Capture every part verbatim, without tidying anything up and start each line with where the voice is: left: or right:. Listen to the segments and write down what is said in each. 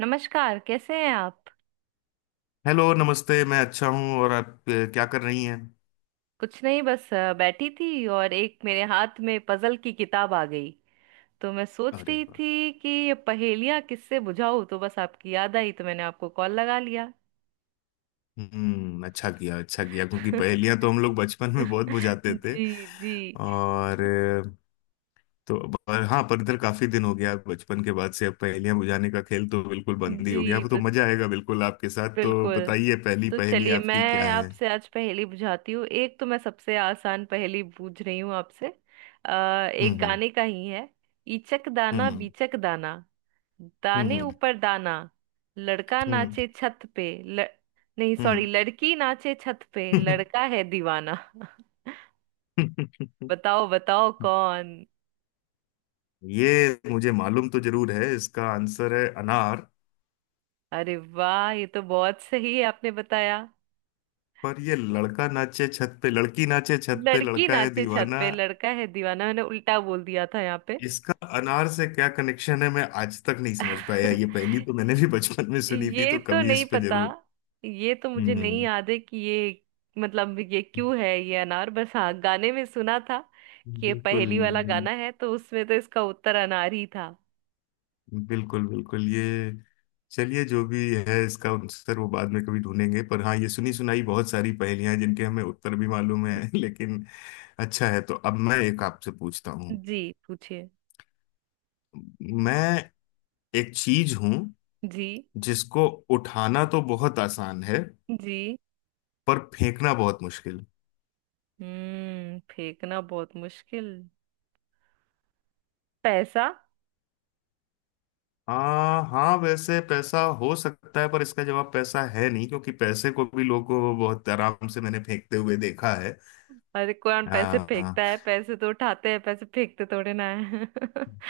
right: नमस्कार, कैसे हैं आप।
left: हेलो नमस्ते। मैं अच्छा हूँ। और आप अ, क्या कर रही हैं?
right: कुछ नहीं, बस अ, बैठी थी और एक मेरे हाथ में पजल की किताब आ गई। तो मैं सोच
left: अरे
right: रही
left: वाह।
right: थी कि ये पहेलियां किससे बुझाऊं, तो बस आपकी याद आई तो मैंने आपको कॉल लगा लिया।
left: हम्म, अच्छा किया अच्छा किया, क्योंकि पहेलियां तो हम लोग बचपन में बहुत बुझाते थे।
right: जी जी।
left: और अ, तो पर, हाँ पर इधर काफी दिन हो गया, बचपन के बाद से अब पहेलियां बुझाने का खेल तो बिल्कुल बंद ही हो गया।
right: जी
left: अब तो
right: तो
left: मजा आएगा बिल्कुल आपके साथ। तो
right: बिल्कुल।
left: बताइए, पहली
right: तो
left: पहेली
right: चलिए
left: आपकी
right: मैं
left: क्या है?
right: आपसे आज पहेली बुझाती हूँ। एक तो मैं सबसे आसान पहेली बूझ रही हूँ आपसे। अ, एक
left: हम्म
right: गाने का ही है। इचक दाना
left: हम्म
right: बीचक दाना, दाने
left: हम्म
right: ऊपर दाना, लड़का
left: हम्म
right: नाचे छत पे ल... नहीं सॉरी,
left: हम्म
right: लड़की नाचे छत पे
left: हम्म
right: लड़का है दीवाना।
left: हम्म।
right: बताओ बताओ कौन।
left: ये मुझे मालूम तो जरूर है। इसका आंसर है अनार।
right: अरे वाह, ये तो बहुत सही है, आपने बताया।
left: पर ये लड़का नाचे छत पे, लड़की नाचे छत पे
right: लड़की
left: लड़का है
right: नाचे छत
left: दीवाना।
right: पे लड़का है दीवाना, मैंने उल्टा बोल दिया था यहाँ पे।
left: इसका अनार से क्या कनेक्शन है मैं आज तक नहीं समझ पाया। ये पहली तो मैंने भी बचपन में सुनी थी,
right: ये
left: तो
right: तो
left: कभी
right: नहीं
left: इस पे
right: पता।
left: जरूर।
right: ये तो मुझे नहीं
left: हम्म
right: याद है कि ये मतलब ये क्यों है ये अनार, बस हाँ गाने में सुना था कि ये
left: बिल्कुल
right: पहेली वाला गाना है, तो उसमें तो इसका उत्तर अनार ही था।
left: बिल्कुल। बिल्कुल ये चलिए, जो भी है इसका आंसर वो बाद में कभी ढूंढेंगे। पर हाँ, ये सुनी सुनाई बहुत सारी पहेलियां हैं जिनके हमें उत्तर भी मालूम है लेकिन अच्छा है। तो अब मैं एक आपसे पूछता हूँ।
right: जी पूछिए।
left: मैं एक चीज हूं
right: जी
left: जिसको उठाना तो बहुत आसान है,
right: जी।
left: पर फेंकना बहुत मुश्किल।
right: हम्म, फेंकना बहुत मुश्किल। पैसा।
left: आ, हाँ वैसे पैसा हो सकता है, पर इसका जवाब पैसा है नहीं, क्योंकि पैसे को भी लोगों को बहुत आराम से मैंने फेंकते हुए देखा है।
right: अरे कौन पैसे
left: हाँ, हाँ।
right: फेंकता है, पैसे तो उठाते हैं, पैसे फेंकते थोड़े ना है।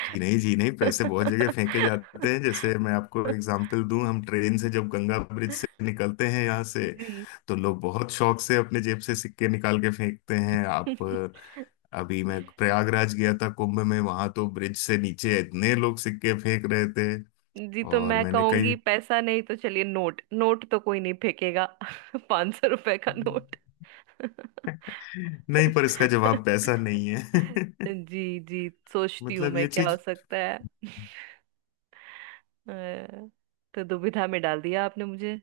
left: जी नहीं जी नहीं, पैसे बहुत जगह फेंके जाते हैं। जैसे मैं आपको एग्जांपल दूं, हम ट्रेन से जब गंगा ब्रिज से निकलते हैं यहाँ से,
right: जी।
left: तो लोग बहुत शौक से अपने जेब से सिक्के निकाल के फेंकते हैं। आप, अभी मैं प्रयागराज गया था कुंभ में, वहां तो ब्रिज से नीचे इतने लोग सिक्के फेंक रहे थे।
right: जी तो
left: और
right: मैं
left: मैंने कई,
right: कहूंगी पैसा नहीं, तो चलिए नोट, नोट तो कोई नहीं फेंकेगा। पांच सौ रुपए का नोट।
left: नहीं पर इसका जवाब पैसा नहीं है
right: जी जी, सोचती हूँ
left: मतलब
right: मैं
left: ये
right: क्या हो
left: चीज,
right: सकता है। अ, तो दुविधा में डाल दिया आपने मुझे।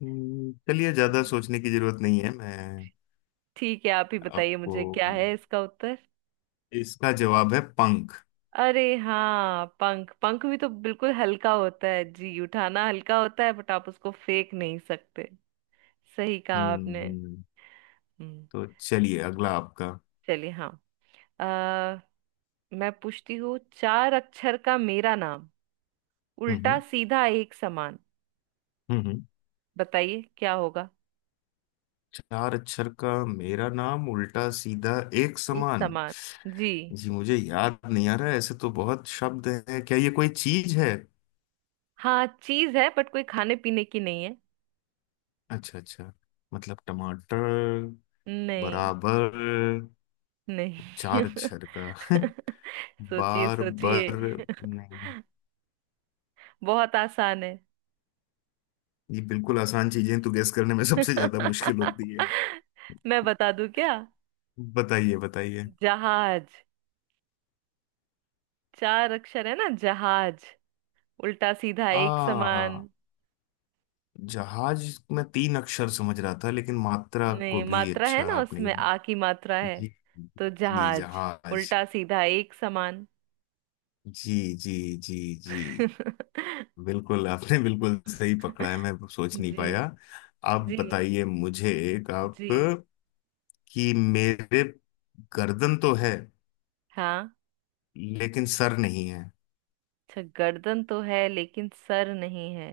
left: हम्म, चलिए ज्यादा सोचने की जरूरत नहीं है। मैं
right: ठीक है, आप ही बताइए
left: आपको
right: मुझे क्या है इसका उत्तर।
left: इसका जवाब है पंख।
right: अरे हाँ पंख, पंख भी तो बिल्कुल हल्का होता है जी, उठाना हल्का होता है, बट आप उसको फेंक नहीं सकते। सही कहा
left: हम्म
right: आपने।
left: हम्म
right: हम्म।
left: तो चलिए अगला आपका।
right: चलिए हाँ। आ, मैं पूछती हूँ। चार अक्षर का मेरा नाम,
left: हम्म
right: उल्टा
left: हम्म
right: सीधा एक समान,
left: हम्म हम्म।
right: बताइए क्या होगा।
left: चार अक्षर का मेरा नाम, उल्टा सीधा एक
right: एक
left: समान।
right: समान। जी
left: जी मुझे याद नहीं आ रहा है, ऐसे तो बहुत शब्द है। क्या ये कोई चीज है?
right: हाँ चीज है, बट कोई खाने पीने की नहीं है।
left: अच्छा अच्छा। मतलब टमाटर?
right: नहीं।
left: बराबर?
right: नहीं।
left: चार अक्षर का
right: सोचिए
left: बार
right: सोचिए।
left: बर नहीं।
right: बहुत आसान है।
left: ये बिल्कुल आसान चीजें तो गैस करने में सबसे ज्यादा मुश्किल होती है।
right: मैं बता दूं क्या।
left: बताइए बताइए।
right: जहाज, चार अक्षर है ना जहाज, उल्टा सीधा एक
left: आ
right: समान।
left: जहाज में तीन अक्षर समझ रहा था, लेकिन मात्रा
right: नहीं,
left: को भी,
right: मात्रा है
left: अच्छा
right: ना,
left: आपने।
right: उसमें आ की मात्रा है।
left: जी
right: तो
left: जी।
right: जहाज
left: जहाज।
right: उल्टा सीधा एक समान।
left: जी जी जी जी। बिल्कुल आपने बिल्कुल सही पकड़ा है, मैं सोच नहीं
right: जी
left: पाया। आप
right: जी
left: बताइए मुझे एक। आप
right: जी।
left: कि मेरे गर्दन तो है,
right: हाँ।
left: लेकिन सर नहीं है।
right: अच्छा, गर्दन तो है लेकिन सर नहीं है।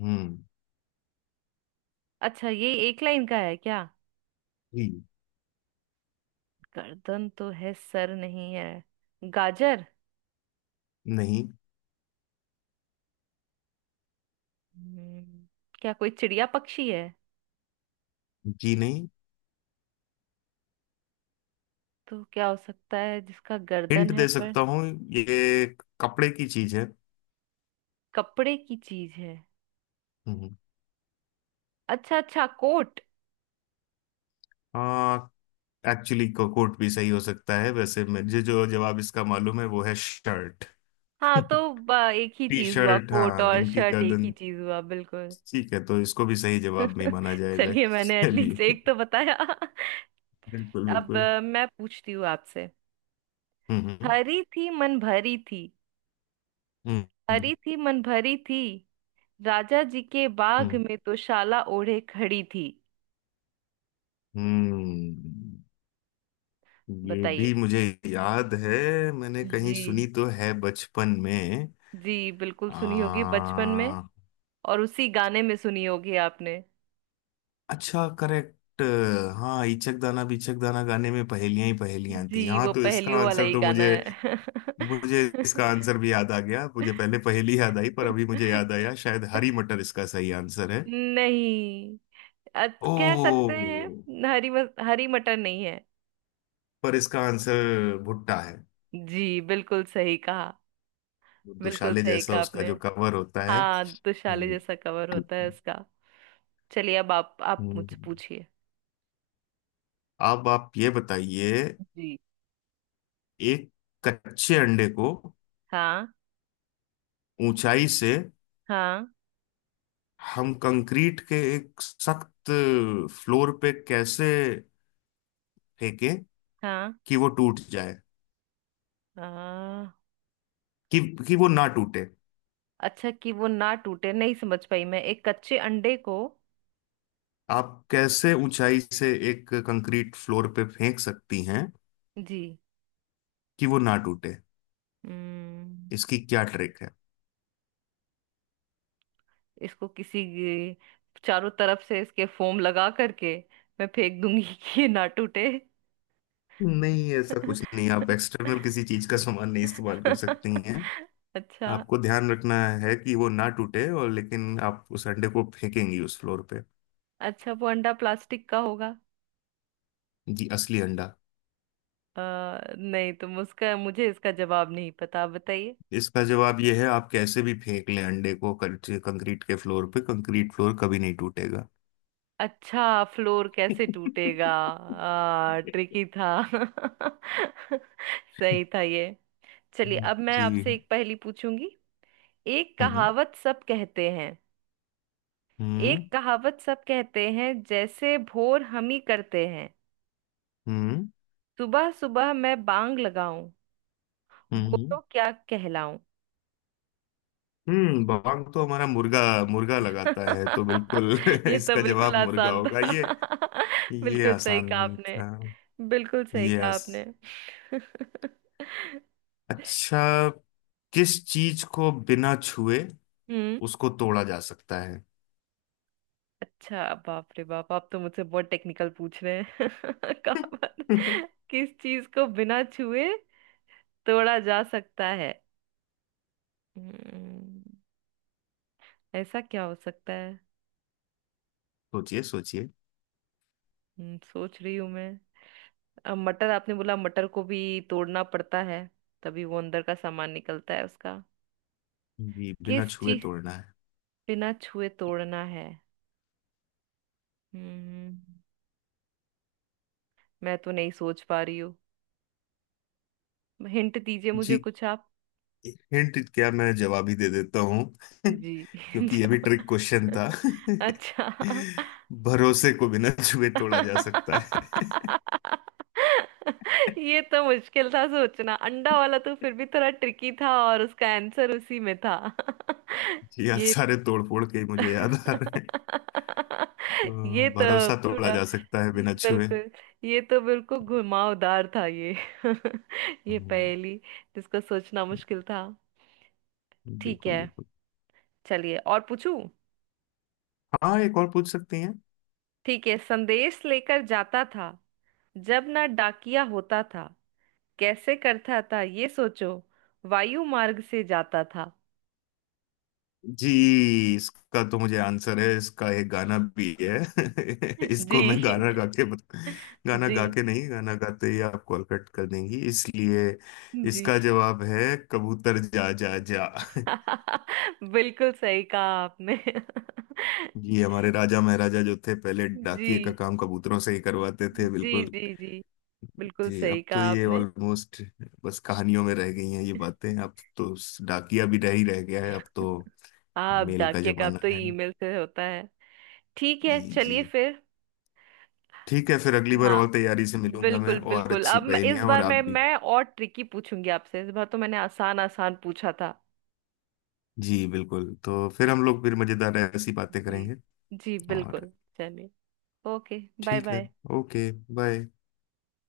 left: हम्म।
right: अच्छा, ये एक लाइन का है क्या।
left: जी
right: गर्दन तो है सर नहीं है। गाजर।
left: नहीं
right: हम्म, क्या कोई चिड़िया पक्षी है।
left: जी नहीं।
right: तो क्या हो सकता है जिसका गर्दन
left: हिंट
right: है
left: दे
right: पर।
left: सकता हूँ। ये कपड़े की चीज है।
right: कपड़े की चीज है।
left: हम्म।
right: अच्छा अच्छा, कोट।
left: आ, एक्चुअली कोट भी सही हो सकता है, वैसे मुझे जो जवाब इसका मालूम है वो है शर्ट।
right: हाँ तो ब- एक ही
left: टी
right: चीज हुआ,
left: शर्ट
right: कोट
left: हाँ
right: और
left: इनकी
right: शर्ट एक ही
left: गर्दन।
right: चीज हुआ बिल्कुल।
left: ठीक है, तो इसको भी सही जवाब नहीं माना जाएगा,
right: चलिए, मैंने एटलीस्ट
left: चलिए।
right: एक तो बताया।
left: बिल्कुल
right: अब
left: बिल्कुल।
right: अ, मैं पूछती हूँ आपसे।
left: हम्म हम्म
right: हरी थी मन भरी थी
left: हम्म हम्म
right: हरी थी मन भरी थी, राजा जी के बाग
left: हम्म।
right: में तो शाला ओढ़े खड़ी थी।
left: हम्म, ये
right: बताइए।
left: भी मुझे याद है, मैंने कहीं
right: जी।
left: सुनी तो है बचपन में।
right: जी बिल्कुल सुनी होगी बचपन में,
left: आ,
right: और उसी गाने में सुनी होगी आपने।
left: अच्छा करेक्ट। हाँ, इचक दाना बिचक दाना गाने में पहेलियां ही पहेलियां थी।
right: जी
left: हाँ,
right: वो
left: तो इसका
right: पहेलियों वाला
left: आंसर
right: ही
left: तो
right: गाना
left: मुझे,
right: है।
left: मुझे इसका आंसर भी याद आ गया। मुझे पहले पहेली याद आई पर अभी मुझे याद आया, शायद हरी मटर इसका सही आंसर है।
right: नहीं। अत- कह सकते
left: ओ,
right: हैं, हरी म, हरी मटर नहीं है।
left: पर इसका आंसर भुट्टा है।
right: जी बिल्कुल सही कहा। बिल्कुल
left: दुशाले
right: सही
left: जैसा
right: कहा
left: उसका
right: आपने।
left: जो कवर होता है।
right: हाँ, दुशाले
left: हम्म
right: जैसा कवर होता है उसका। चलिए अब आप आप मुझसे
left: हम्म।
right: पूछिए।
left: अब आप ये बताइए,
right: जी।
left: एक कच्चे अंडे को
right: हाँ।
left: ऊंचाई से
right: हाँ।
left: हम कंक्रीट के एक सख्त फ्लोर पे कैसे फेंकें
right: हाँ।
left: कि वो टूट जाए
right: हाँ।
left: कि कि वो ना टूटे?
right: अच्छा कि वो ना टूटे, नहीं समझ पाई मैं। एक कच्चे अंडे को।
left: आप कैसे ऊंचाई से एक कंक्रीट फ्लोर पे फेंक सकती हैं
right: जी।
left: कि वो ना टूटे,
right: हम्म।
left: इसकी क्या ट्रिक है?
right: इसको किसी चारों तरफ से इसके फोम लगा करके मैं फेंक दूंगी कि ये ना टूटे।
left: नहीं ऐसा कुछ नहीं, आप एक्सटर्नल किसी चीज का सामान नहीं इस्तेमाल कर सकती हैं।
right: अच्छा।
left: आपको ध्यान रखना है कि वो ना टूटे, और लेकिन आप उस अंडे को फेंकेंगी उस फ्लोर पे।
right: अच्छा, वो अंडा प्लास्टिक का होगा।
left: जी असली अंडा।
right: अ, नहीं तुम उसका, मुझे इसका जवाब नहीं पता, आप बताइए।
left: इसका जवाब ये है, आप कैसे भी फेंक लें अंडे को कंक्री- कंक्रीट के फ्लोर पे, कंक्रीट फ्लोर कभी नहीं टूटेगा।
right: अच्छा। फ्लोर कैसे टूटेगा, आ, ट्रिकी था। सही था ये। चलिए अब मैं
left: जी।
right: आपसे एक पहेली पूछूंगी। एक
left: हम्म
right: कहावत सब कहते हैं एक
left: हम्म
right: कहावत सब कहते हैं, जैसे भोर हम ही करते हैं,
left: हम्म
right: सुबह सुबह मैं बांग लगाऊं, वो
left: हम्म
right: तो क्या कहलाऊं।
left: हम्म, बांग तो हमारा मुर्गा, मुर्गा लगाता है, तो बिल्कुल
right: ये तो
left: इसका जवाब
right: बिल्कुल
left: मुर्गा
right: आसान
left: होगा।
right: था।
left: ये ये
right: बिल्कुल सही कहा
left: आसान
right: आपने।
left: था।
right: बिल्कुल सही
left: ये
right: कहा
left: आस...
right: आपने।
left: अच्छा, किस चीज को बिना छुए
right: हम्म।
left: उसको तोड़ा जा सकता है?
right: अच्छा, बाप रे बाप, आप तो मुझसे बहुत टेक्निकल पूछ रहे हैं। कहावत। किस चीज को बिना छुए तोड़ा जा सकता है। हम्म, ऐसा क्या हो सकता है।
left: सोचिए सोचिए।
right: हम्म, सोच रही हूं मैं। अब मटर आपने बोला, मटर को भी तोड़ना पड़ता है, तभी वो अंदर का सामान निकलता है उसका।
left: जी बिना
right: किस
left: छुए
right: चीज
left: तोड़ना है।
right: बिना छुए तोड़ना है। हम्म, मैं तो नहीं सोच पा रही हूँ। हिंट दीजिए मुझे
left: जी,
right: कुछ आप।
left: हिंट क्या मैं जवाब ही दे देता हूँ।
right: जी।
left: क्योंकि ये भी
right: जो-।
left: ट्रिक क्वेश्चन था
right: अच्छा।
left: भरोसे को बिना छुए तोड़ा जा सकता है।
right: ये तो मुश्किल था सोचना, अंडा वाला तो फिर भी थोड़ा ट्रिकी था और उसका आंसर उसी में था।
left: जी आप
right: ये।
left: सारे तोड़फोड़ के ही मुझे याद आ रहे हैं।
right: ये
left: तो
right: तो
left: भरोसा तोड़ा
right: थोड़ा
left: जा सकता है बिना छुए।
right: बिल्कुल, ये तो बिल्कुल घुमावदार था ये। ये
left: हम्म,
right: पहेली जिसको सोचना मुश्किल था। ठीक
left: बिल्कुल
right: है।
left: बिल्कुल।
right: चलिए और पूछूं।
left: हाँ, एक और पूछ सकती हैं।
right: ठीक है, संदेश लेकर जाता था, जब ना डाकिया होता था, कैसे करता था ये सोचो, वायु मार्ग से जाता था।
left: जी, इसका तो मुझे आंसर है, इसका एक गाना भी है
right: जी।
left: इसको मैं गाना गा के बत... गाना
right: जी
left: गा के नहीं, गाना गाते ही आप कॉल कट कर देंगी इसलिए
right: जी।
left: इसका जवाब है कबूतर जा जा जा।
right: बिल्कुल सही कहा आपने।
left: जी, हमारे राजा महाराजा जो थे पहले,
right: जी
left: डाकिए का काम कबूतरों से ही करवाते थे,
right: जी।
left: बिल्कुल।
right: जी जी बिल्कुल
left: जी,
right: सही
left: अब तो
right: कहा
left: ये
right: आपने।
left: ऑलमोस्ट बस कहानियों में रह गई हैं ये बातें। अब तो स- डाकिया भी नहीं रह गया है अब तो,
right: हाँ अब
left: मेल का
right: डाकिया का, अब
left: जमाना
right: तो
left: है।
right: ईमेल से होता है। ठीक
left: जी
right: है
left: जी।
right: चलिए फिर।
left: ठीक है, फिर अगली बार
right: हाँ
left: और तैयारी से मिलूंगा मैं,
right: बिल्कुल
left: और
right: बिल्कुल।
left: अच्छी
right: अब मैं, इस
left: पहेलियां। और
right: बार
left: आप
right: मैं
left: भी,
right: मैं और ट्रिकी पूछूंगी आपसे, इस बार तो मैंने आसान आसान पूछा था।
left: जी बिल्कुल। तो फिर हम लोग फिर मजेदार ऐसी बातें
right: जी
left: करेंगे।
right: जी
left: और
right: बिल्कुल। चलिए। ओके। बाय
left: ठीक है,
right: बाय।
left: ओके। बाय।